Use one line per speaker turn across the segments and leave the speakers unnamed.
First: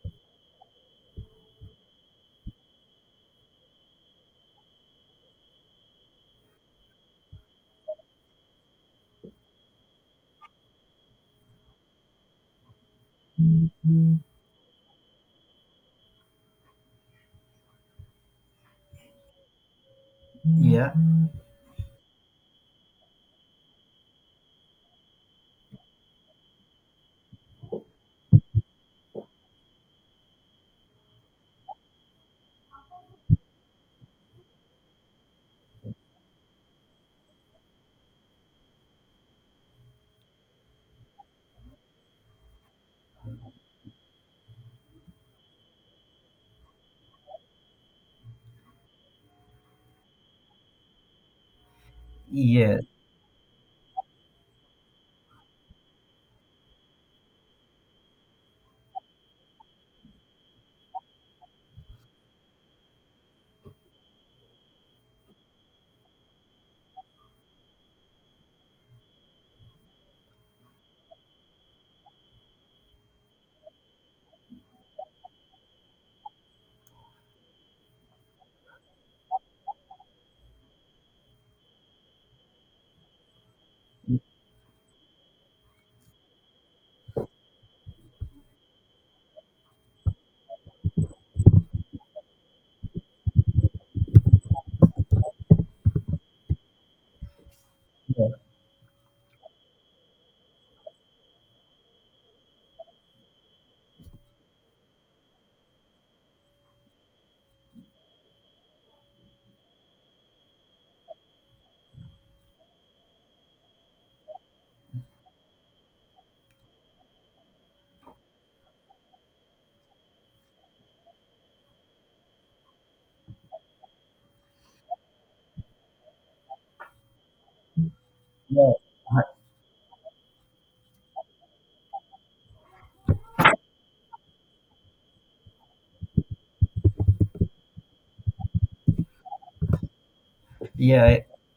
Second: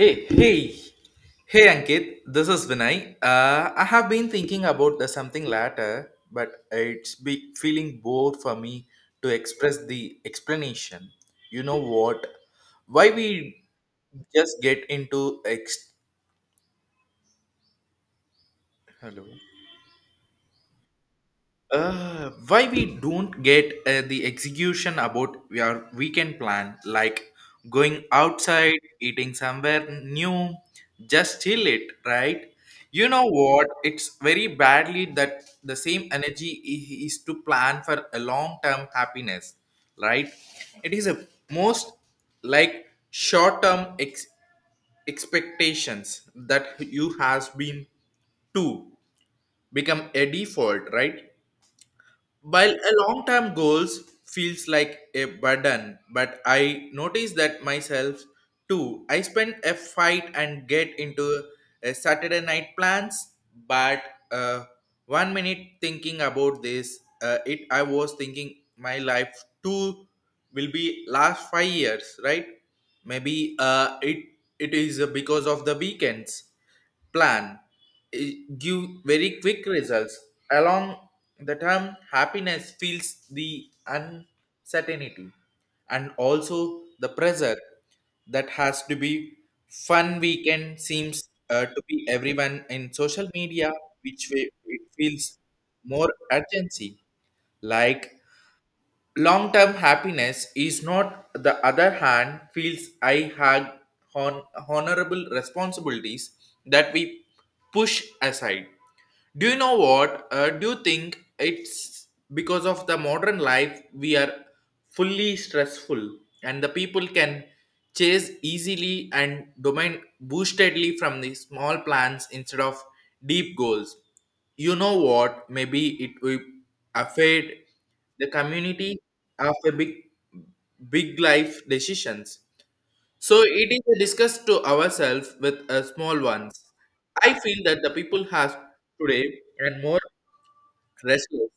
Hey, hey, hey, Ankit. This is Vinay. I have been thinking about the something latter, but it's be feeling bored for me to express the explanation. You know what? Why we just get into ex? Hello.
Yeah,
Why we don't get the execution about our weekend plan, like going outside, eating somewhere new, just chill it, right? You know what, it's very badly that the same energy is to plan for a long term happiness, right? It is a most like short term expectations that you has been to become a default, right?
yes,
While
yeah,
a long term goals feels like a burden, but I notice that myself too. I spend a fight and get into a Saturday night plans, but uh, 1 minute thinking about this, it I was thinking my life too will be last 5 years, right? Maybe it is because of the weekends plan, give very quick results, along the term happiness feels the uncertainty and also the pressure that has to be fun. Weekend seems to be everyone in social media, which way it feels more urgency. Like long term happiness is not, the other hand, feels I had hon- honorable responsibilities that we push aside. Do you know what? Do you think it's because of the modern life we are fully stressful and the people can chase easily and domain boostedly from the small plans instead of deep goals? You know what? Maybe it will affect the
Well,
community after big, big life decisions. So it is a discuss to ourselves with small ones. I feel that the people have today and more
yeah.
restless,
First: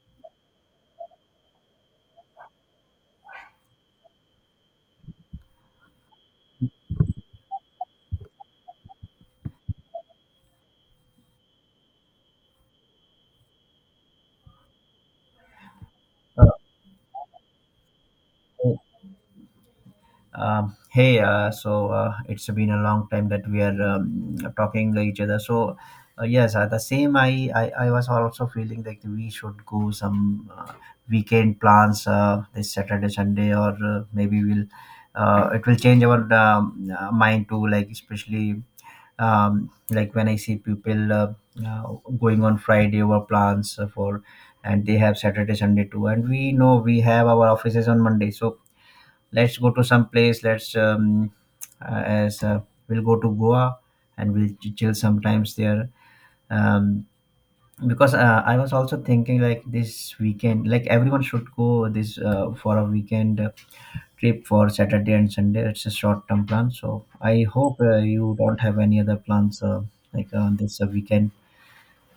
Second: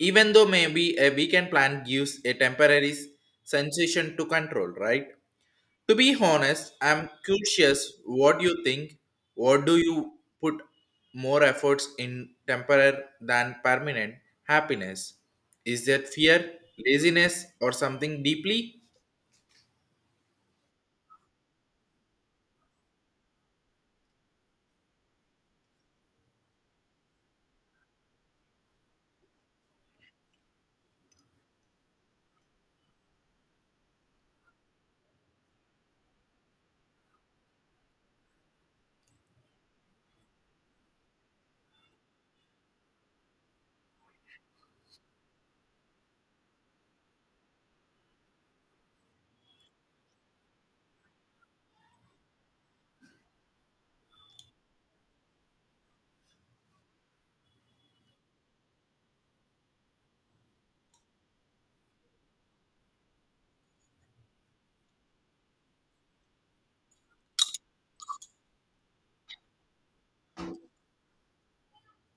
even though maybe a weekend plan gives a temporary sensation to control, right? To be honest, I'm curious what you think. What do you put more efforts in temporary than permanent happiness? Is that fear, laziness, or something
Uh,
deeply?
hey, so it's been a long time that we are talking to each other. So, yes, the same. I was also feeling like we should go some weekend plans this Saturday, Sunday, or maybe we'll. It will change our mind too, like especially like when I see people uh, going on friday over plans for and they have saturday sunday too and we know we have our offices on monday. So let's go to some place. Let's as we'll go to goa and we'll chill sometimes there. Um, because I was also thinking like this weekend like everyone should go this for a weekend trip for Saturday and Sunday. It's a short term plan. So I hope you don't have any other plans like on this weekend.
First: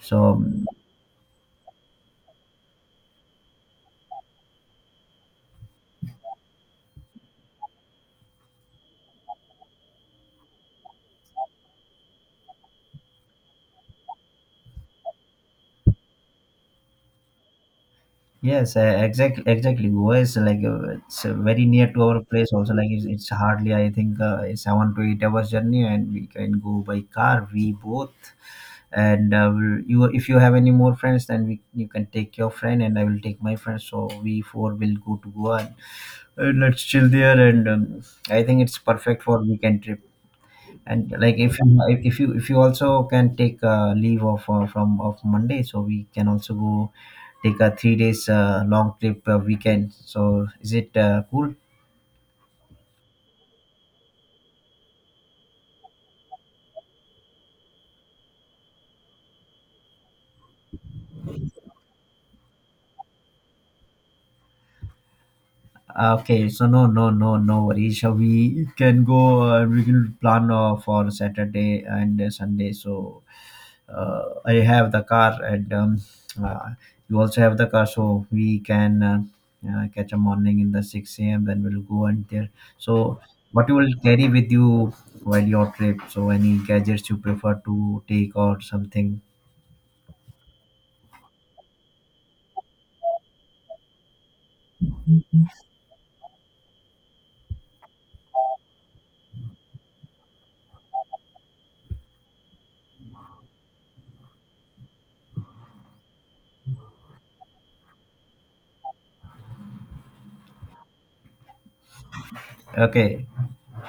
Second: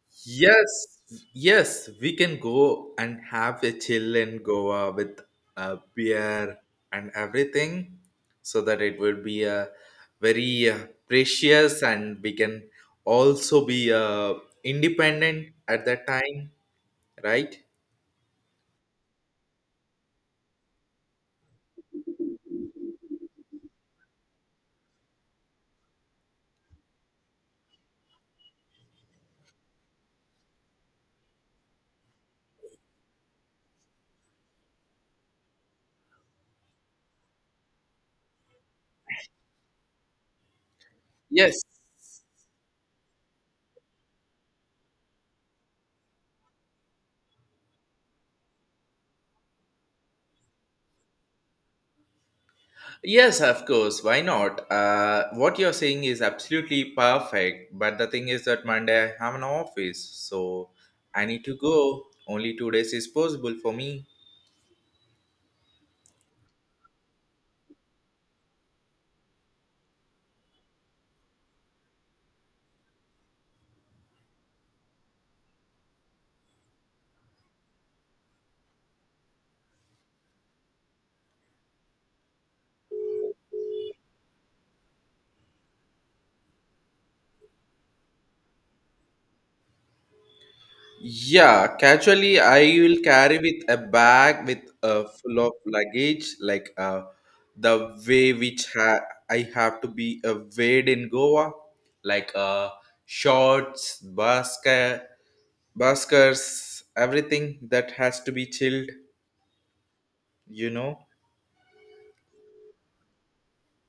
So um,
Yes, yes, we can go and have a chill in Goa with a beer and everything, so that it will be a very precious, and we can also be independent at that time, right?
yes, exactly, exactly. Goa is like it's very near to our place. Also, it's hardly I think it's 7 to 8 hours journey, and we can go by car. We both. You if you have any more friends, then we you can take your friend, and I will take my friend. So we 4 will go to Goa. Let's chill there, and I think it's perfect for weekend trip. And like if
Yes,
you if you if you also can take leave of from of monday so we can also go take a 3 days long trip weekend. So is it cool?
yes, of course. Why not? What you're saying is absolutely perfect. But the thing is that Monday I have an office, so I need to go. Only 2 days is possible for me.
Okay, so no worries. So we can go. We will plan for saturday and sunday. So I have the car, and uh, you also have the car, so we can catch a morning in the 6 a.m. Then we'll go and there. So, what you will carry with you while your trip? So, any gadgets you prefer to take or something?
Yeah, casually I will carry with a bag with full of luggage, like the way which I have to be weighed in Goa, like shorts, basket, baskers, everything that has to be chilled, you know.
Okay.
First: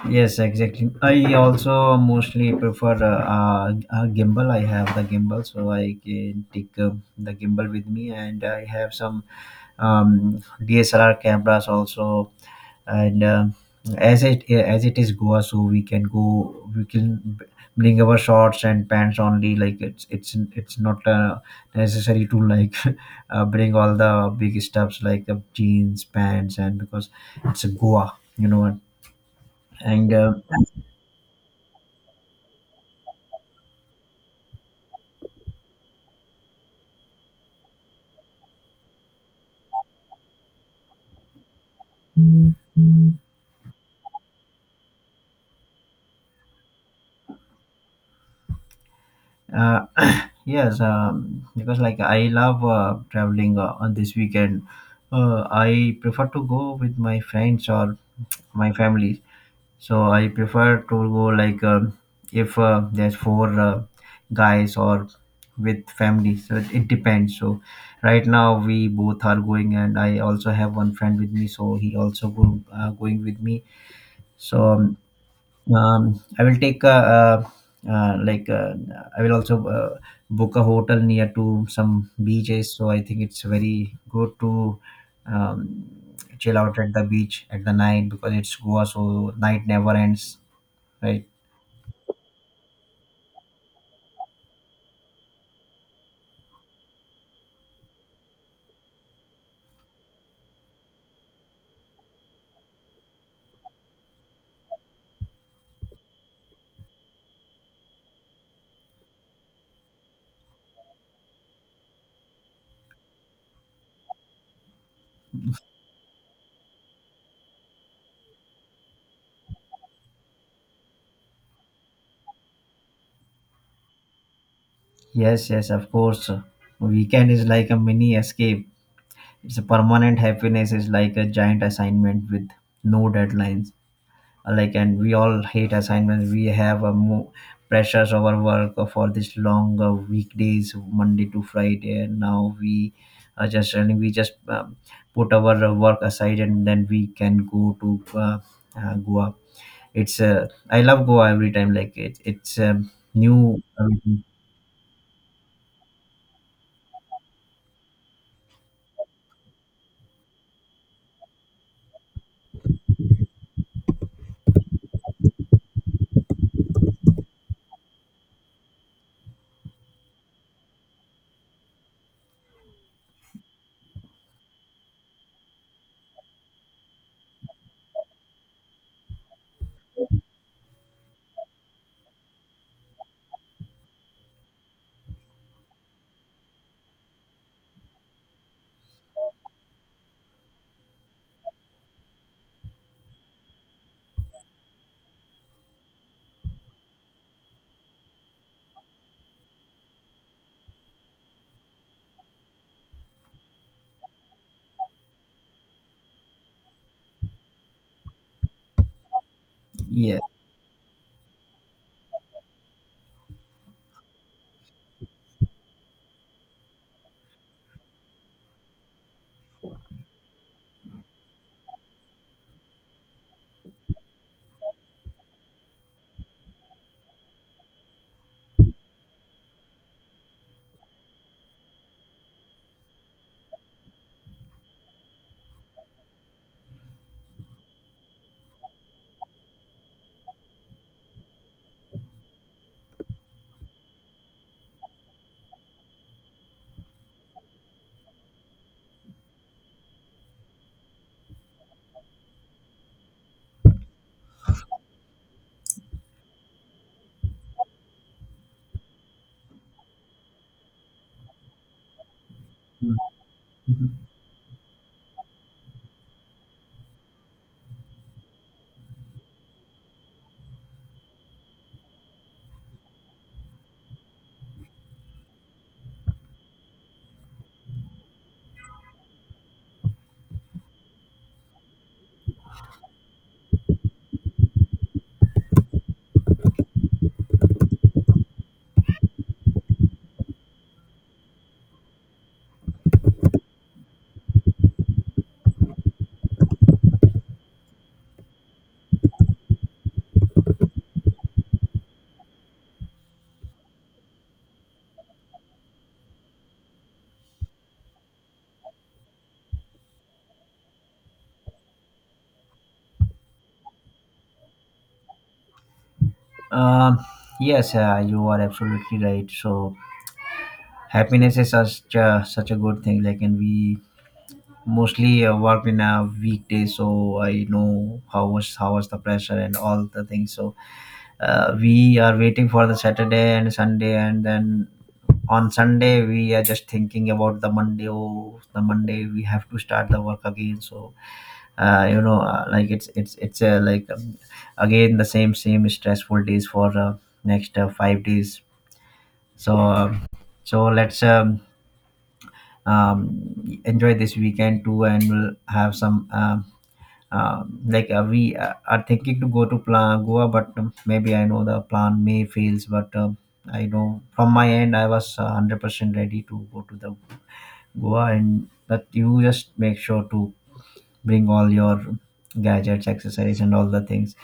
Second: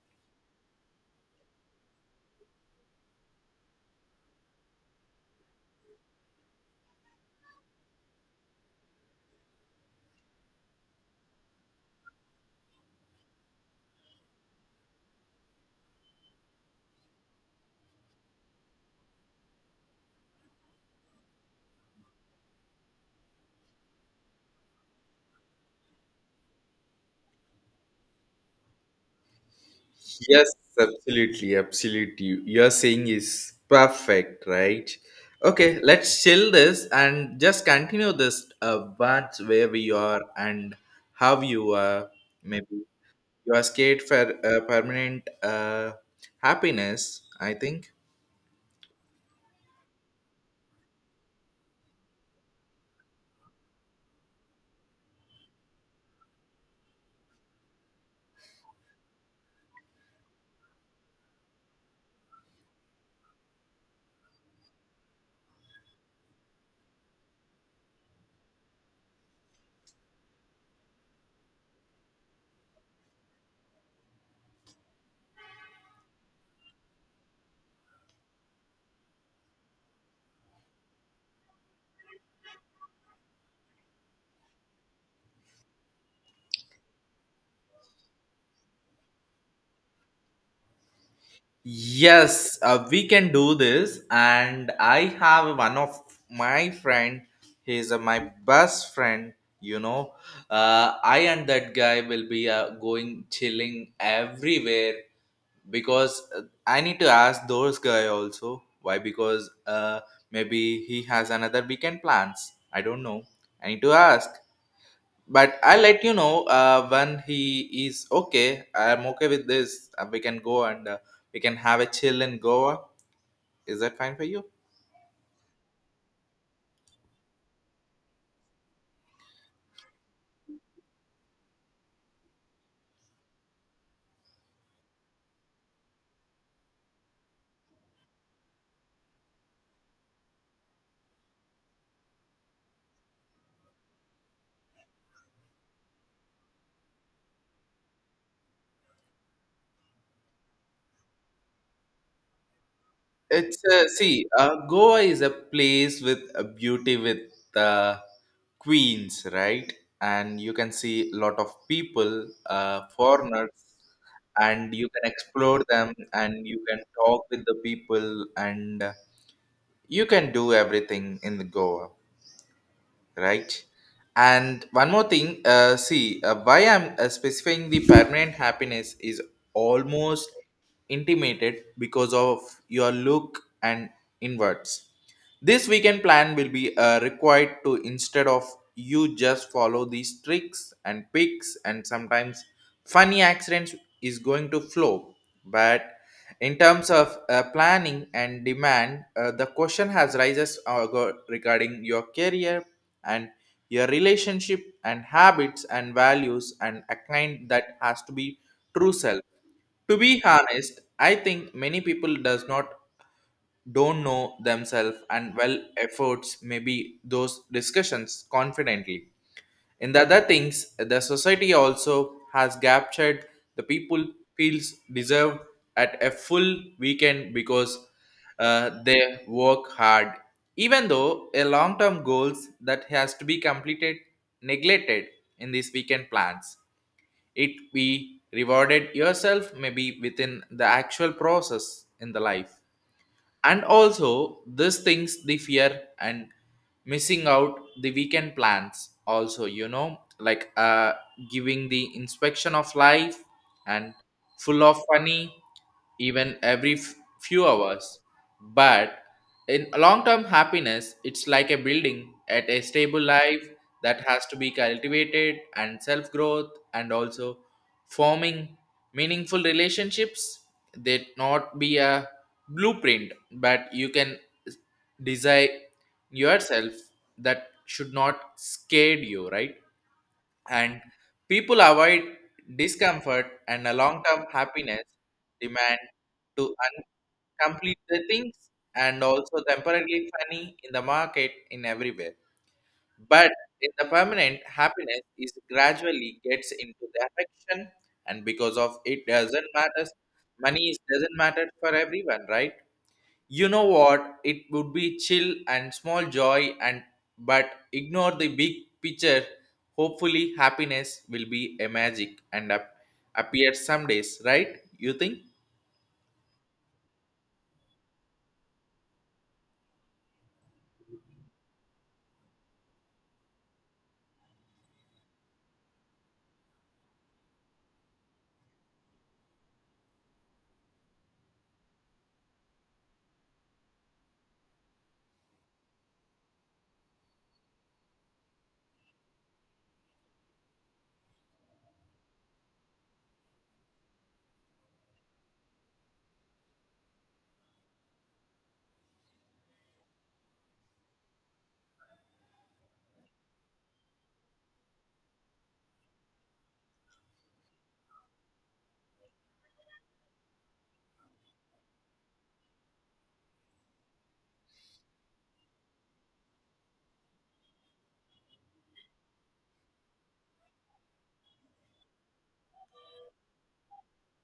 Yes, exactly. I also mostly prefer a gimbal. I have the gimbal, so I can take the gimbal with me, and I have some DSLR cameras also. And As it is Goa, so we can go. We can bring our shorts and pants only. It's not necessary to like bring all the big stuffs like the jeans, pants, and because it's Goa, you know. What. And
Yes, absolutely, absolutely. You're saying is perfect, right? Okay, let's chill this and just continue this, what where we are and how you are, maybe you are scared for permanent happiness, I think.
uh, yes, because like I love traveling on this weekend. I prefer to go with my friends or my family. So I prefer to go like if there's four guys or with family. So it depends. So right now we both are going, and I also have one friend with me. So he also going with me. So um, I will take a, like I will also book a hotel near to some beaches. So I think it's very good to um, chill out at the beach at the night because it's Goa, so night never ends. Right.
Yes, we can do this. And I have one of my friend. He's my best friend. You know, I and that guy will be going chilling everywhere, because I need to ask those guy also. Why? Because maybe he has another weekend plans, I don't know. I need to ask, but I'll let you know when he is okay. I'm okay with this. We can go and we can have a chill in Goa. Is that fine for you?
Yes, yes, of course. Weekend is like a mini escape. It's a permanent happiness is like a giant assignment with no deadlines. Like and we all hate assignments. We have a pressures of our work for this long weekdays, Monday to Friday, and now we are just running. We just put our work aside and then we can go to Goa. It's I love Goa every time. Like it's new.
It's see, Goa is a place with a beauty with uh, queens, right? And you can see a lot of people, foreigners, and you can explore them, and you can talk with the people, and you can do everything in the Goa, right? And one more thing, see, why I'm specifying the permanent happiness is almost intimated because of your look and inwards. This weekend plan will be required to, instead of you just follow these tricks and picks, and sometimes funny accidents is going to flow. But in terms of planning and demand, the question has rises, regarding your career and your relationship and habits and values, and a kind that has to be true self. To
Yeah.
be honest, I think many people does not don't know themselves and well efforts maybe those discussions confidently. In the other things, the society also has captured the people feels deserved at a full weekend, because they work hard. Even though a long-term goals that has to be completed, neglected in these weekend plans, it be rewarded yourself maybe within the actual process in the life. And also this things, the fear and missing out the weekend plans also, like giving the inspection of life and full of funny even every few hours. But in long term happiness, it's like a building at a stable life that has to be cultivated, and self growth, and also forming meaningful relationships that not be a blueprint, but you can desire yourself, that should not scare you, right? And people avoid discomfort, and a long-term happiness demand to complete the things. And also temporarily funny in the market in everywhere, but in the permanent, happiness is gradually gets into the affection, and because of it doesn't matter, money doesn't matter for everyone, right? You know what? It would be chill and small joy, and but ignore the big picture. Hopefully, happiness will be a magic and appear some days, right? You think?
Um, yes, you are absolutely right. So happiness is such a good thing. Like, and we mostly work in a weekday, so I know how was the pressure and all the things. So we are waiting for the Saturday and Sunday, and then on Sunday we are just thinking about the Monday. Oh, the Monday we have to start the work again. So you know, like it's like again the same stressful days for next 5 days. So, so let's Enjoy this weekend too, and we'll have some like we are thinking to go to plan Goa, but maybe I know the plan may fails, but I know from my end I was 100% ready to go to the Goa, and that you just make sure to bring all your gadgets, accessories, and all the things,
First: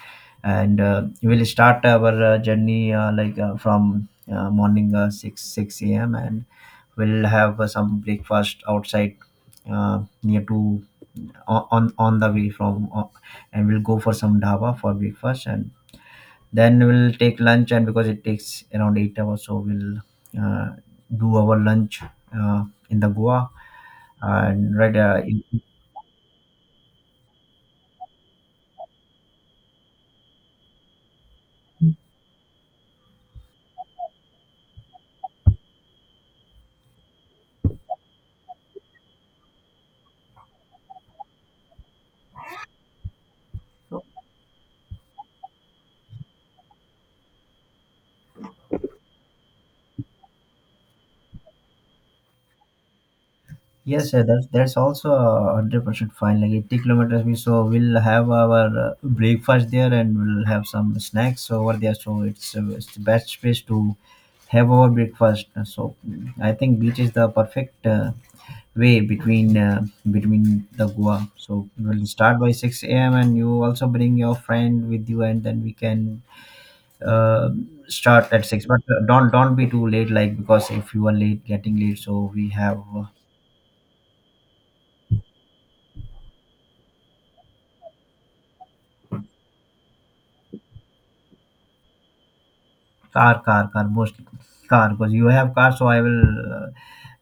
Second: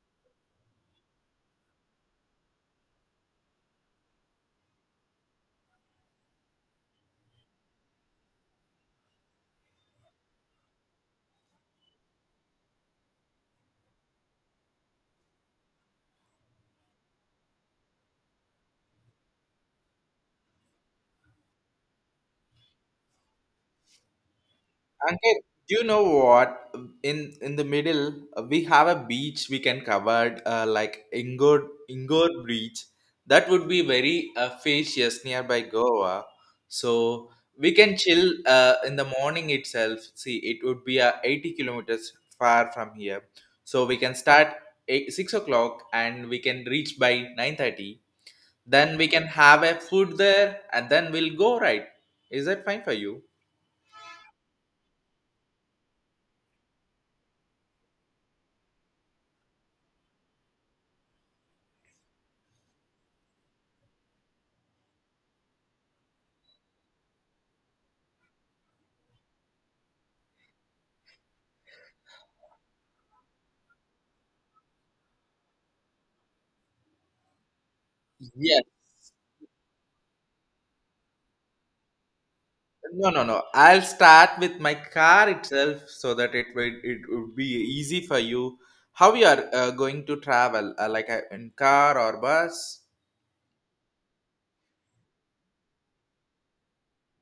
and we'll start our journey like from morning six a.m. and we'll have some breakfast outside near to on the way from and we'll go for some dhaba for breakfast and then we'll take lunch. And because it takes around 8 hours, so we'll uh, do our lunch uh, in the goa. And right
Ankit, do you know what? In the middle, we have a beach we can cover, like Ingor Beach. That would be very spacious nearby Goa. So we can chill in the morning itself. See, it would be 80 kilometers far from here. So we can start eight, 6 o'clock and we can reach by 9:30. Then we can have a food there and then we'll go, right? Is that fine for you?
Yes, sir, that's also 100% fine. Like 80 kilometers, we so we'll have our breakfast there and we'll have some snacks over there. So it's the best place to have our breakfast. I think beach is the perfect way between between the Goa. So we'll start by 6 a.m. and you also bring your friend with you, and then we can uh, start at
Yes.
6. But don't be too late, like because if you are late, getting late, so we have
No, no, no. I'll start with my car itself, so that it would be easy for you. How you are going to travel? Like in car or bus?
Car, car, car, mostly car, because you have car, so I will.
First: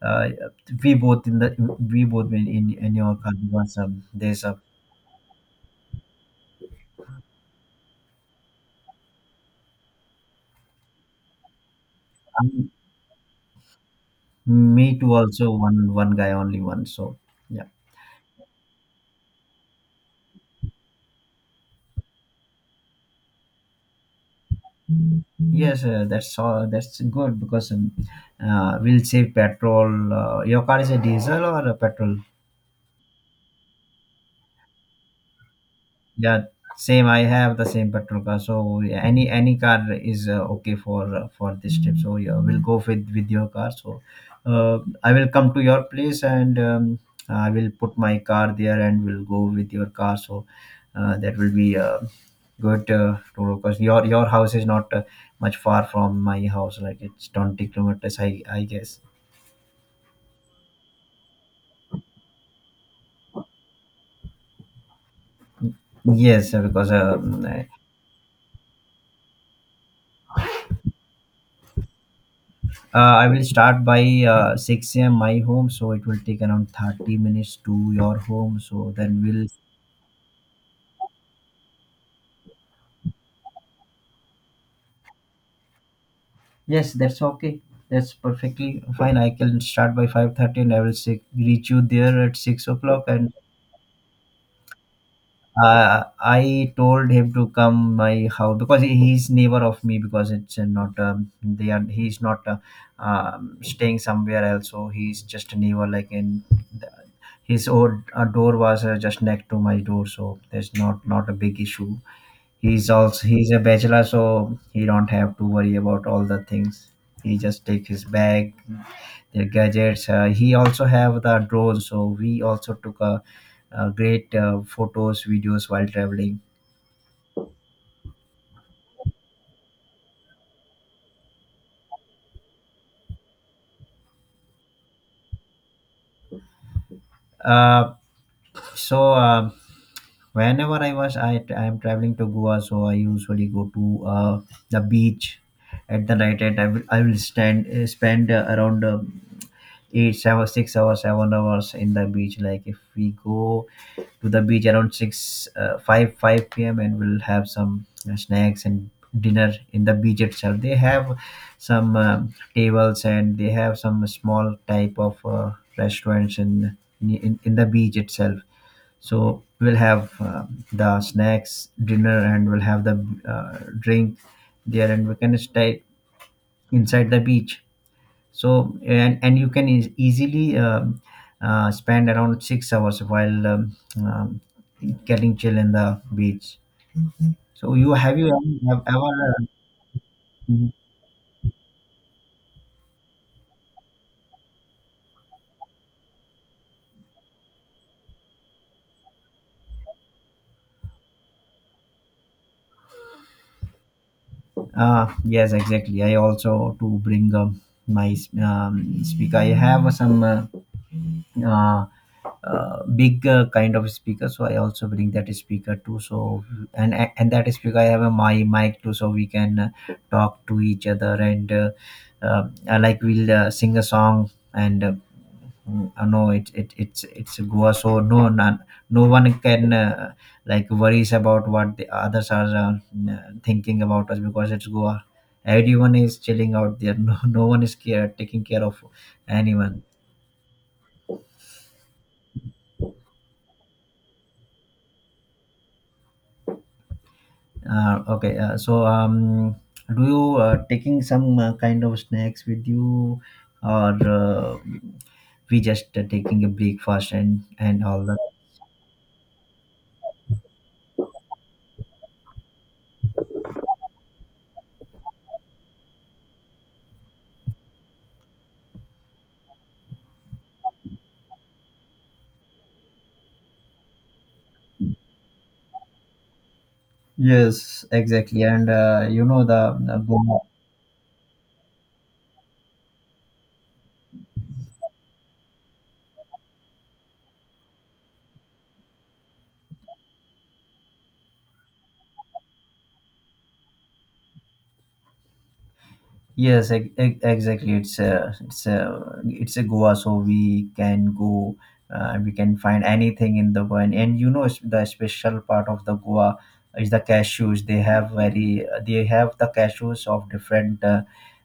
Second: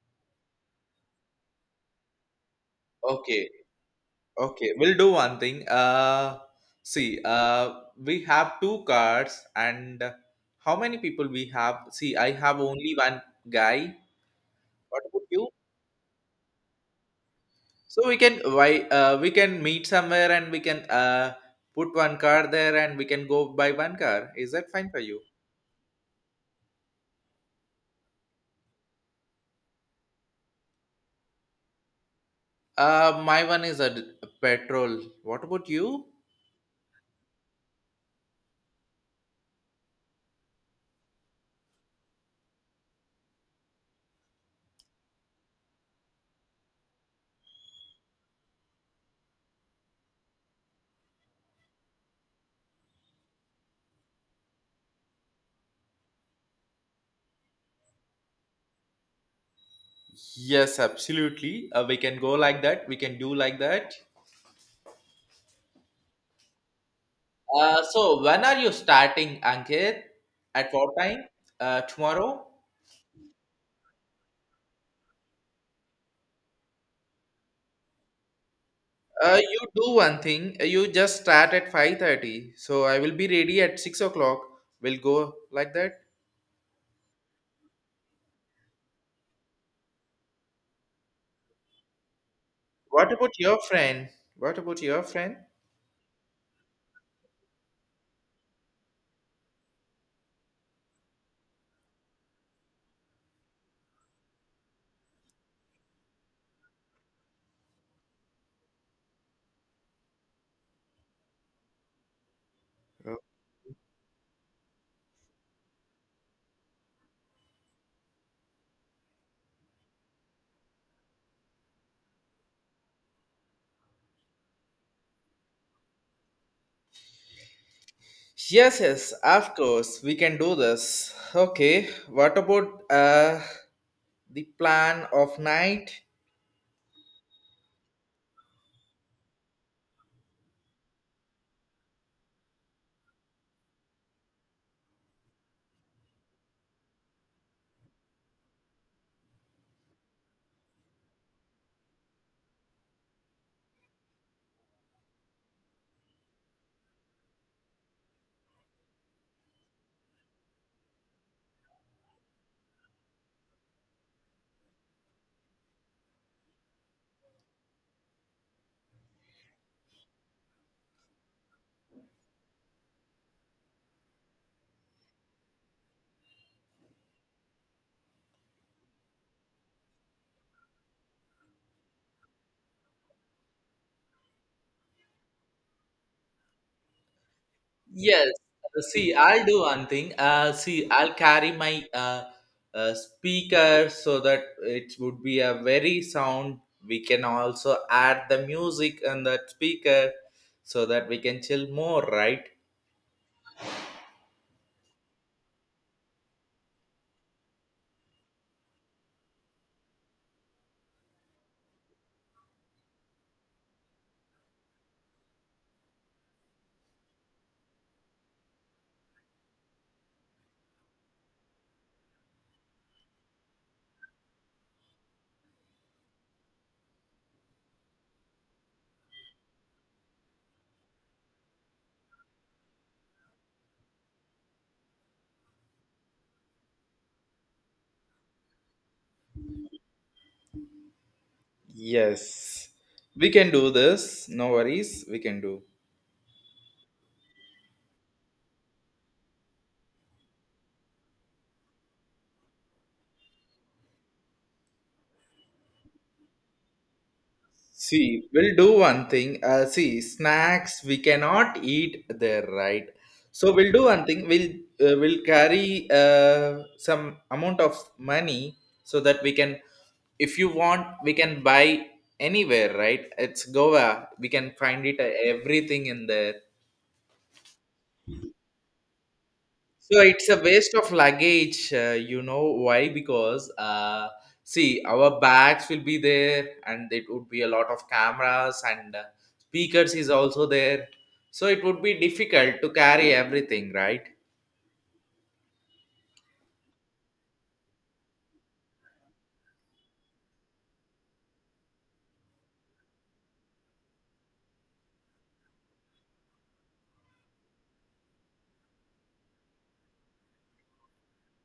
Uh, uh, we both in the we both in your car
Okay,
because there's a
okay. We'll do one thing. See, we have two cars, and how many people we have? See, I have
um,
only one guy.
me
What
too
about
also
you?
one guy, only one. So yeah.
So we can, why we can meet somewhere and we can put one car there and we can go by one car. Is that fine for you?
Yes, that's all that's good because we'll save petrol. Your car is a diesel or a petrol?
My one is a petrol. What about you?
Yeah, same. I have the same petrol car, so yeah, any car is okay for this trip. So yeah, we'll go with your car. So I will come to your place and I will put my car there, and we'll go with your car. So that will be good to because your house is not much far from my house. Like it's 20 kilometers, I guess.
Yes, absolutely. We can go like that. We can do like that.
Yes, because
So when are you starting, Ankit? At what time? Tomorrow?
I will start by 6 a.m. my home, so it will take around 30 minutes to your home. So then we'll
You do one thing. You just start at 5:30. So I will be ready at 6 o'clock. We'll go like that.
yes, that's okay. That's perfectly fine. I can start by 5:30 and I will reach you there at 6 o'clock.
What
And
about your friend? What about your friend?
I told him to come my house because he's neighbor of me because it's not they are he's not staying somewhere else. So he's just a neighbor like in his old door was just next to my door. So there's not a big issue. He's
Oh.
also he's a bachelor, so he don't have to worry about all the things. He just take his bag, their gadgets. He also have the drone, so we also took a, great photos videos while traveling.
Yes, yes, of course. We can do this. Okay. What about, the plan of night.
uh, so uh, whenever I was I am traveling to goa, so I usually go to the beach at the night. I will stand spend around 8 7 6 hours 7 hours in the beach. Like if we go to the beach around 6 5 5 p.m and we'll have some snacks and dinner in the beach itself. They have some tables and they have some small type of restaurants in, in the beach itself. So we'll have the snacks dinner and we'll have the drink there, and we can stay inside the beach. So and you can easily spend around 6 hours while um, getting chill in the beach. So you
Yes.
have
See, I'll
ever
do one thing.
uh,
See, I'll carry my speaker, so that it would be a very sound. We can also add the music on that speaker, so that we can chill more, right?
yes exactly I also to bring my speaker. I have some uh, big kind of speaker, so I also bring that speaker too. So and that speaker I have a my mic too, so we can talk to each other and I like we'll sing a song and I know it's goa, so no one can like worries about what the others are thinking about us because it's goa. Everyone is chilling out there. No, no one is care taking care of anyone.
Yes. We can do this. No worries. We can do.
Okay, do you taking some kind of snacks with you, or we just taking a breakfast and all
See,
that?
we'll do one thing. See, snacks we cannot eat there, right? So we'll do one thing. We'll carry some amount of money so that we can, if you want, we can buy anywhere, right? It's Goa. We can find it everything in there.
Yes, exactly. And you know the
So it's a
go
waste of luggage, you know why? Because see, our bags will be there, and it would be a lot of cameras and speakers is also there. So it would be difficult to carry everything, right?
Yes, exactly. It's a it's a it's a Goa, so we can go. We can find anything in the one, and you know the special part of the Goa is the cashews. They have the cashews of different uh,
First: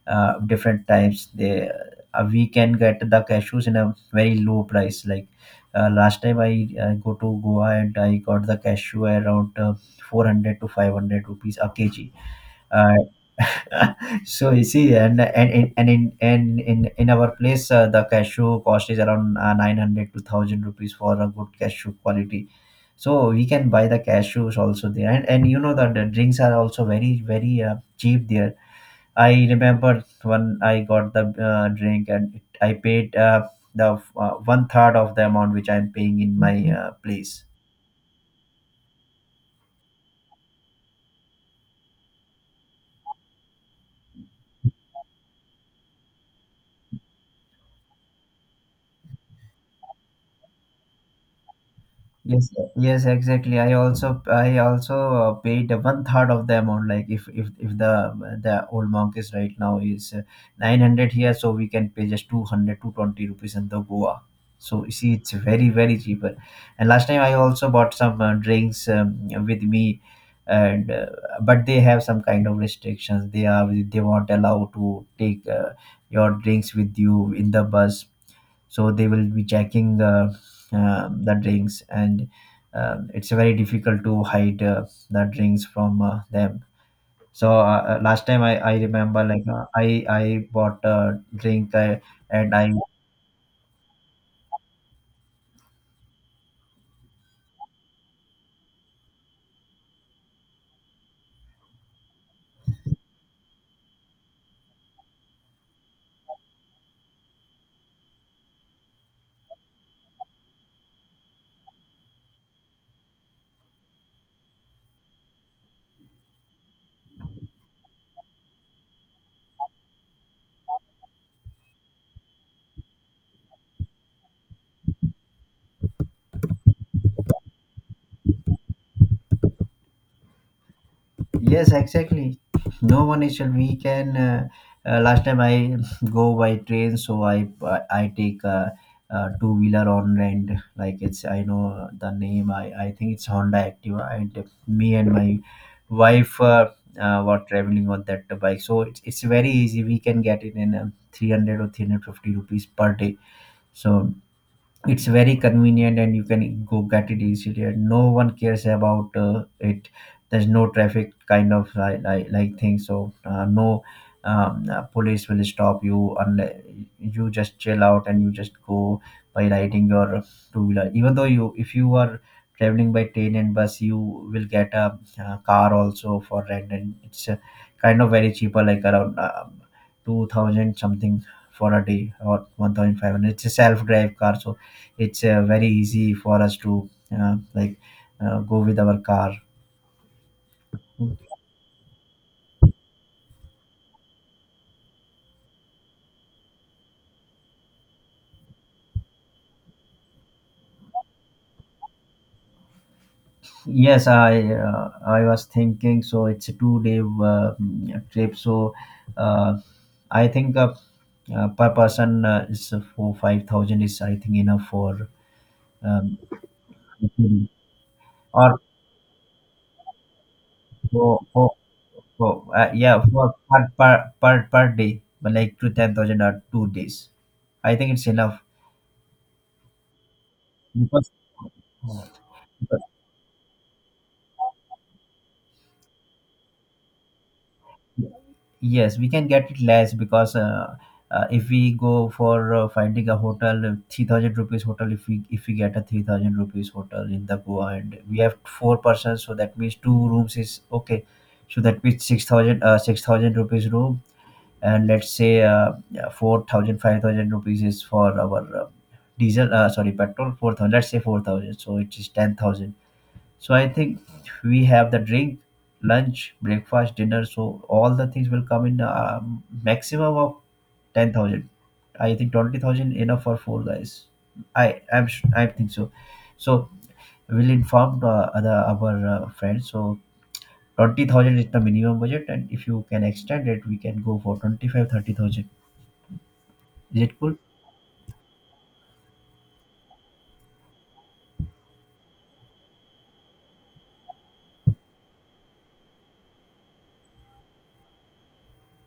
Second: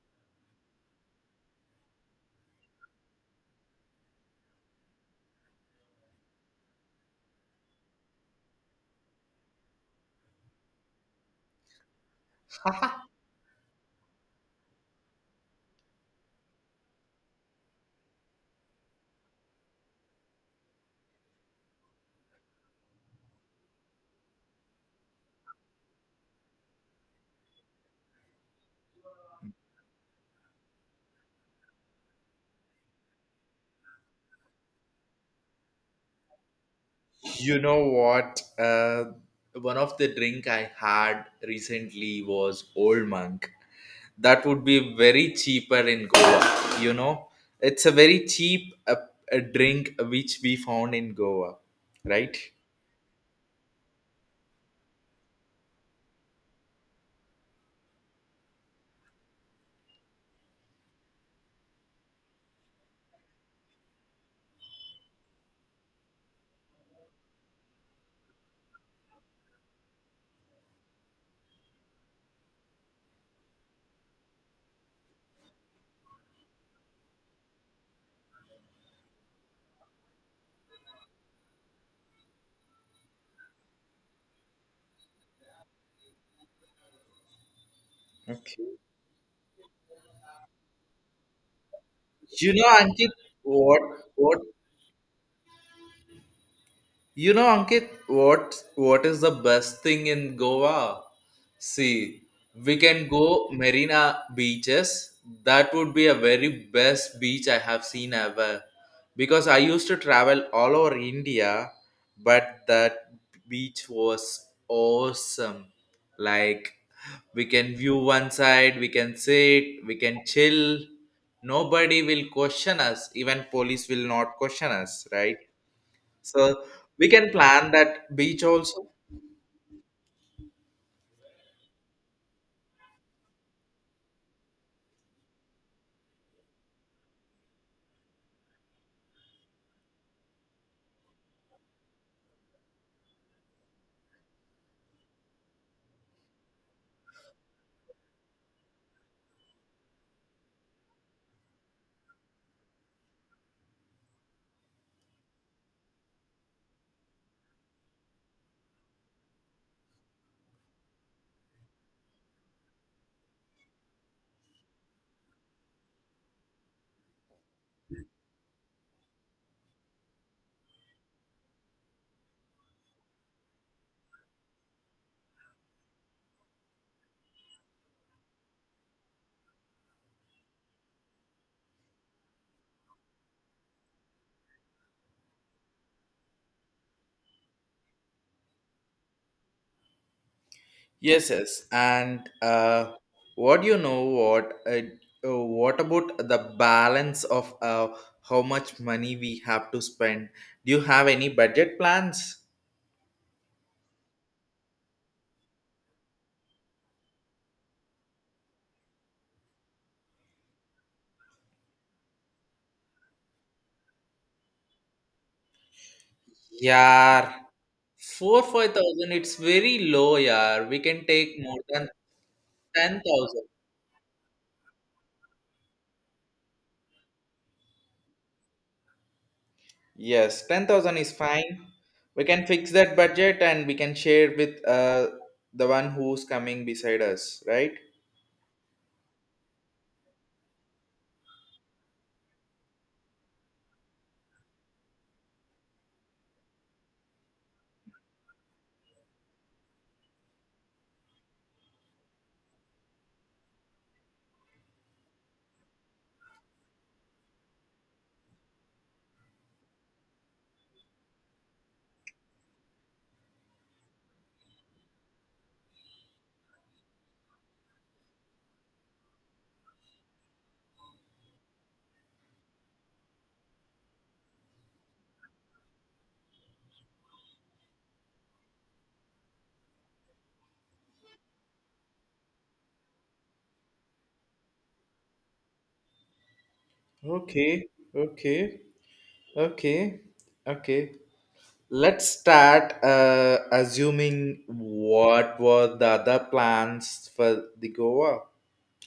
uh, different types. They We can get the cashews in a very low price. Like last time I go to Goa and I got the cashew around 400 to 500 rupees a kg uh, so you see, and in our place, the cashew cost is around 900 to thousand rupees for a good cashew quality. So we can buy the cashews also there, and you know that the drinks are also very very cheap there. I remember when I got the drink and I paid the 1/3 of the amount which I'm paying in my place.
You know what? One of the drink I had recently was Old Monk. That would be very cheaper in Goa. You know, it's a very cheap, a drink which we found in Goa, right?
Yes, yes, exactly. I also paid 1/3 of the amount. Like if the old monk is right now is 900 here, so we can pay just two hundred two twenty rupees in the Goa. So you see, it's very very cheaper. And last time I also bought some drinks with me, and but they have some kind of restrictions. They won't allow to take your drinks with you in the bus, so they will be checking the drinks and it's very difficult to hide the drinks from them. So last time I
Okay.
remember like I bought a drink I
You
and
know,
i.
Ankit, what what you know, Ankit, what is the best thing in Goa? See, we can go Marina beaches. That would be a very best beach I have seen ever. Because I used to travel all over India, but that beach was awesome. Like we can view one side, we can sit, we can chill, nobody will question us, even police will not question us, right? So we can plan that beach also.
Yes, exactly. No one initial. We can. Last time I go by train, so I take a two wheeler on rent. Like it's I know the name. I think it's Honda Activa. And me and my wife were traveling on that bike, so it's very easy. We can get it in 300 or 350 rupees per day. So it's very convenient and you can go get it easily and no one cares about it. There's no traffic kind of like thing, so no police will stop you unless you just chill out and you just go by riding your two-wheeler. Even though you if you are traveling by train and bus, you will get uh, car also for rent, and it's kind of very cheaper like around 2000 something for a day or 1500. It's a self-drive car, so it's very easy for us to uh, like go with our car.
Yes, yes, and what do you know, what about the balance of how much money we have to spend? Do you have any budget plans?
Yes, i. I was thinking, so it's a 2 day uh, trip, so uh, I think per person is for 5000 is I think enough for um,
Yeah, four
or
five thousand it's very low. Yeah, we can
for,
take more than
for yeah, for
10,000.
per, per day, but like to 10,000 or 2 days I think it's enough
Yes, 10,000
because.
is fine. We can fix that budget and we can share with the one who's coming beside us, right?
Yes, we can get it less, because if we go for finding a hotel, 3000 rupees hotel, if we get a 3000 rupees hotel in the Goa and we have four persons, so that means two rooms is okay. So that means 6000 rupees room, and let's say yeah, 4000 rupees is for our diesel, sorry, petrol, 4000 let's say 4000, so it is 10,000. So I think we have the drink, lunch, breakfast, dinner. So all the things will come in a maximum of 10,000. I think 20,000 enough for four guys. I'm I think so. So we'll inform other our friends. So 20,000 is the minimum budget, and if you can extend it, we can go for 25 30,000. Is it cool?
Okay, okay, okay, okay. Let's start assuming what were the other plans for the Goa,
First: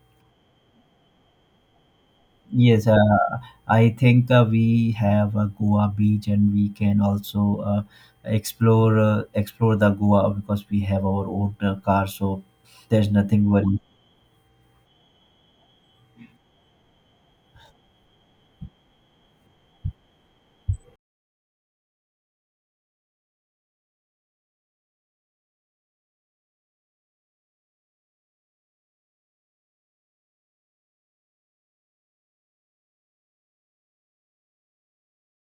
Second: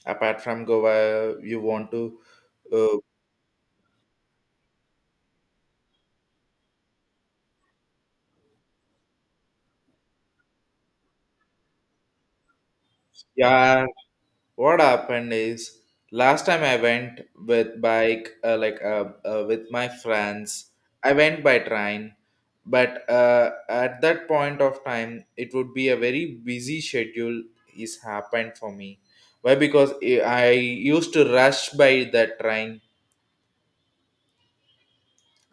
apart from Goa. You want to,
Yes,
uh,
I think we have a Goa beach, and we can also explore the Goa because we have our own car, so there's nothing worry.
yeah, what happened is, last time I went with bike, like with my friends. I went by train, but at that point of time, it would be a very busy schedule is happened for me. Why? Because I used to rush by the train,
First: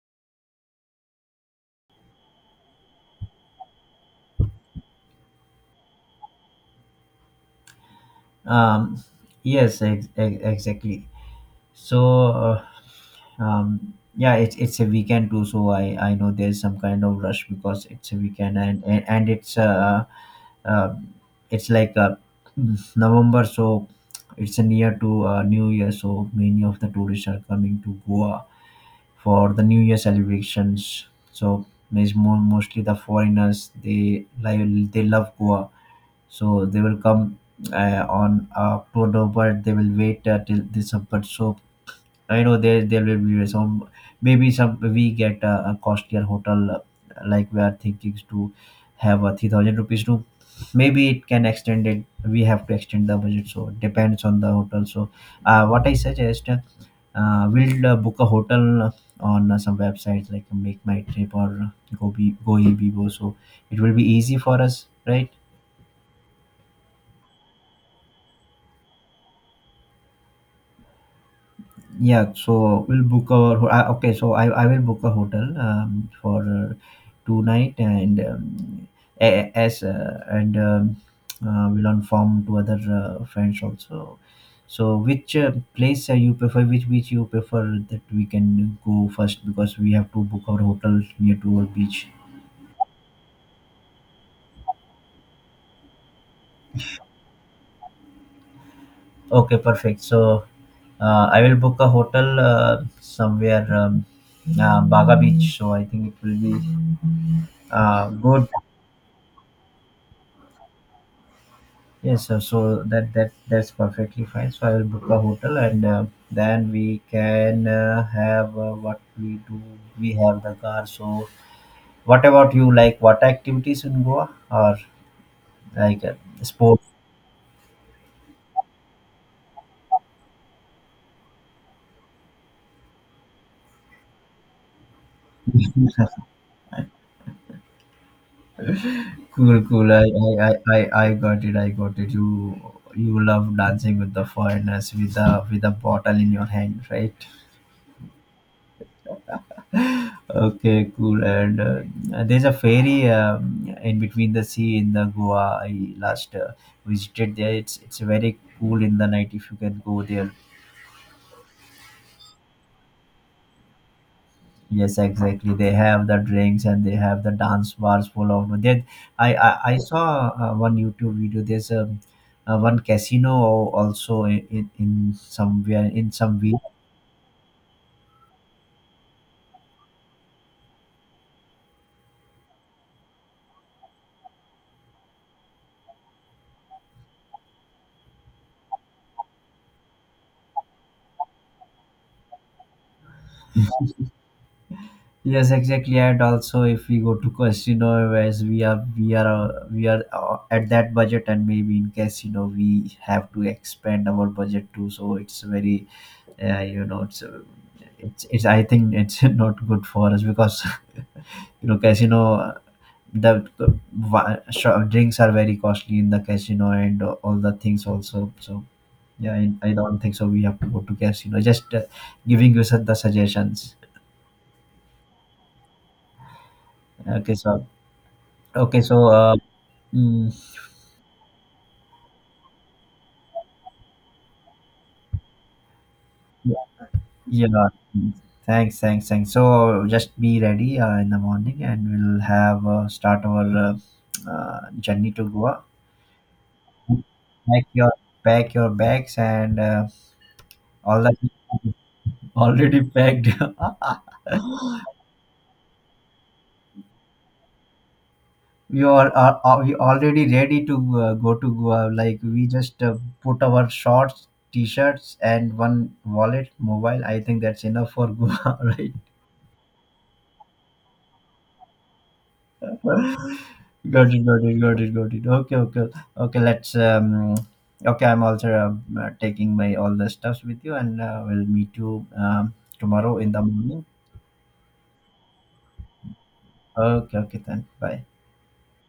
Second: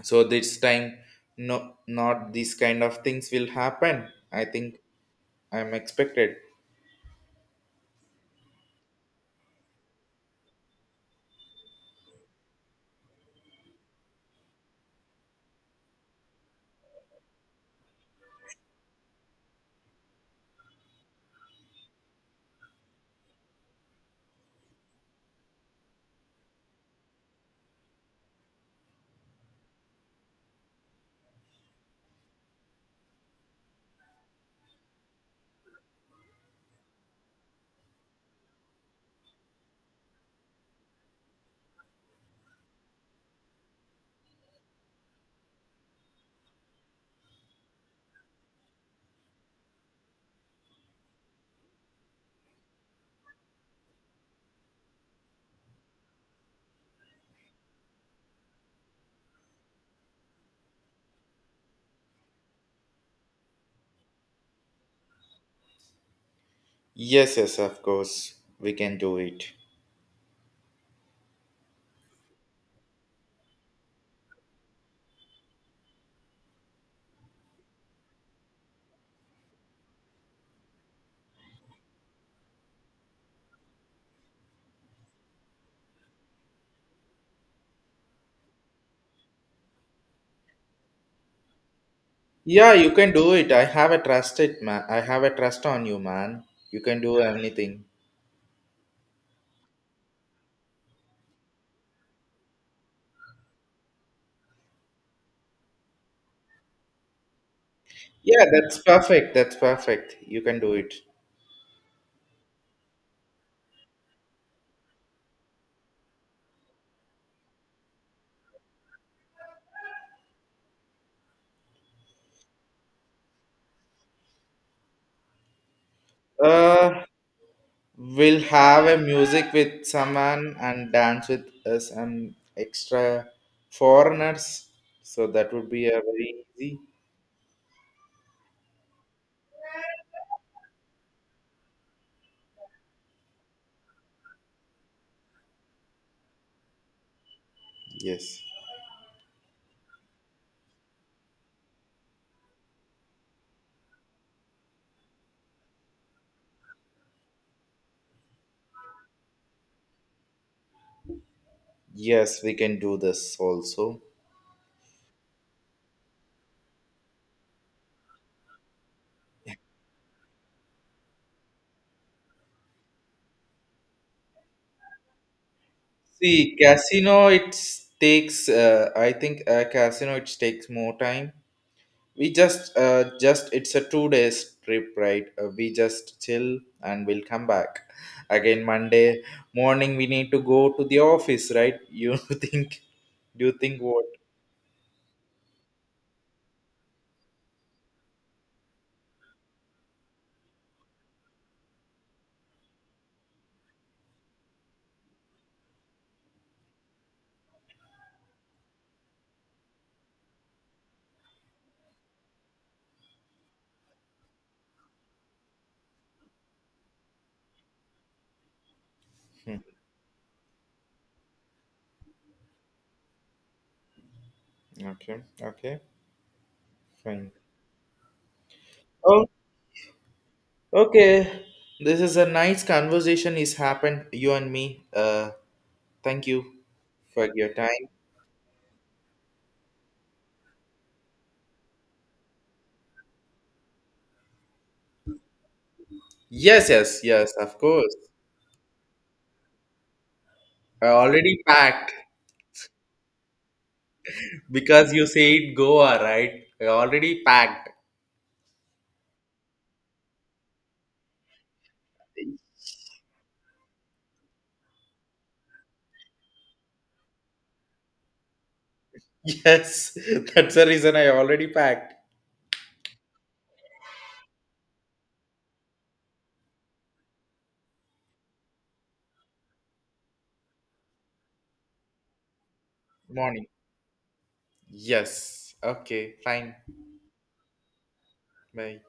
so this time no, not these kind of things will happen, I think. I'm expected.
Um, yes, exactly. So yeah, it's a weekend too, so I know there's some kind of rush because it's a weekend, and uh it's like November, so it's near to New Year, so many of the tourists are coming to Goa for the New Year celebrations. So means mostly the foreigners, they they love Goa, so they will come on October, but they will wait till December. So I know there will be some, maybe some, we get a costlier hotel, like we are thinking to have a 3,000 rupees room. Maybe it can extend it. We have to extend the budget, so it depends on the hotel. So, what I suggest, we'll book a hotel on some websites like Make My Trip or Go Ibibo. So it will be easy for us, right?
Yes, yes, of course we can do it.
Yeah, so we'll book our okay. So I will book a hotel for two night and as and we'll inform to other friends also. So which place you prefer? Which beach you prefer that we can go first, because we have to book our hotel near to our beach.
Yeah, you can do it. I have a trust it, man. I have a trust on you, man. You can do anything.
Okay, perfect. So I will book a hotel somewhere Baga Beach. So I think it will be
Yeah,
good.
that's perfect. That's perfect. You can do it.
Yes, sir. So that's perfectly fine. So I will book a hotel, and then we can have what we do. We have the car. So what about you? Like what activities in Goa, or like sport?
Uh, we'll have a music with someone and dance with some extra foreigners. So that would be a very easy.
Cool, cool. I got it. I got it. You love dancing with the foreigners, with the with a bottle in your hand, right?
Yes.
Okay, cool. And there's a ferry in between the sea in the Goa. I last visited there. It's very cool in the night if you can go there.
Yes, we can do this also.
Yes, exactly. They have the drinks and they have the dance bars full of that. I saw one YouTube video. There's a one casino also in somewhere in some
See,
beach.
casino it takes. I think casino it takes more time. We just, just it's a 2 days trip, right? We just chill and we'll come back again Monday morning, we need to go to the office, right? You think, you think what?
Yes, exactly. And also, if we go to casino, as we are at that budget, and maybe in casino we have to expand our budget too. So it's very, uh, you know, it's, uh, it's. I think it's not good for us, because you know, casino, drinks are very costly in the casino, and all the things also. So yeah,
Hmm,
I don't think so. We have to go to casino. Just giving you some the suggestions.
okay, okay, fine.
Okay, so okay, so.
Oh,
Uh, mm,
okay, this is a nice conversation is happened, you and me. Thank you
Yeah.
for your
Yeah.
time.
Thanks. So just be ready in the morning, and we'll have start our journey to Goa.
Yes, yes, yes, of
Pack your
course,
Pack your bags and
I
all that,
already packed.
already packed.
Because you said Goa, right, I already packed.
We are we already ready to go to Goa. Like we just put our shorts, t-shirts, and one wallet, mobile. I think that's enough for Goa,
Yes, that's the reason I already packed.
right? Got it. Okay, okay. Let's. Okay, I'm also taking my all the stuffs with you, and we'll meet you tomorrow in the
Morning.
morning.
Yes. Okay, fine.
Okay, okay, then. Bye.
Bye.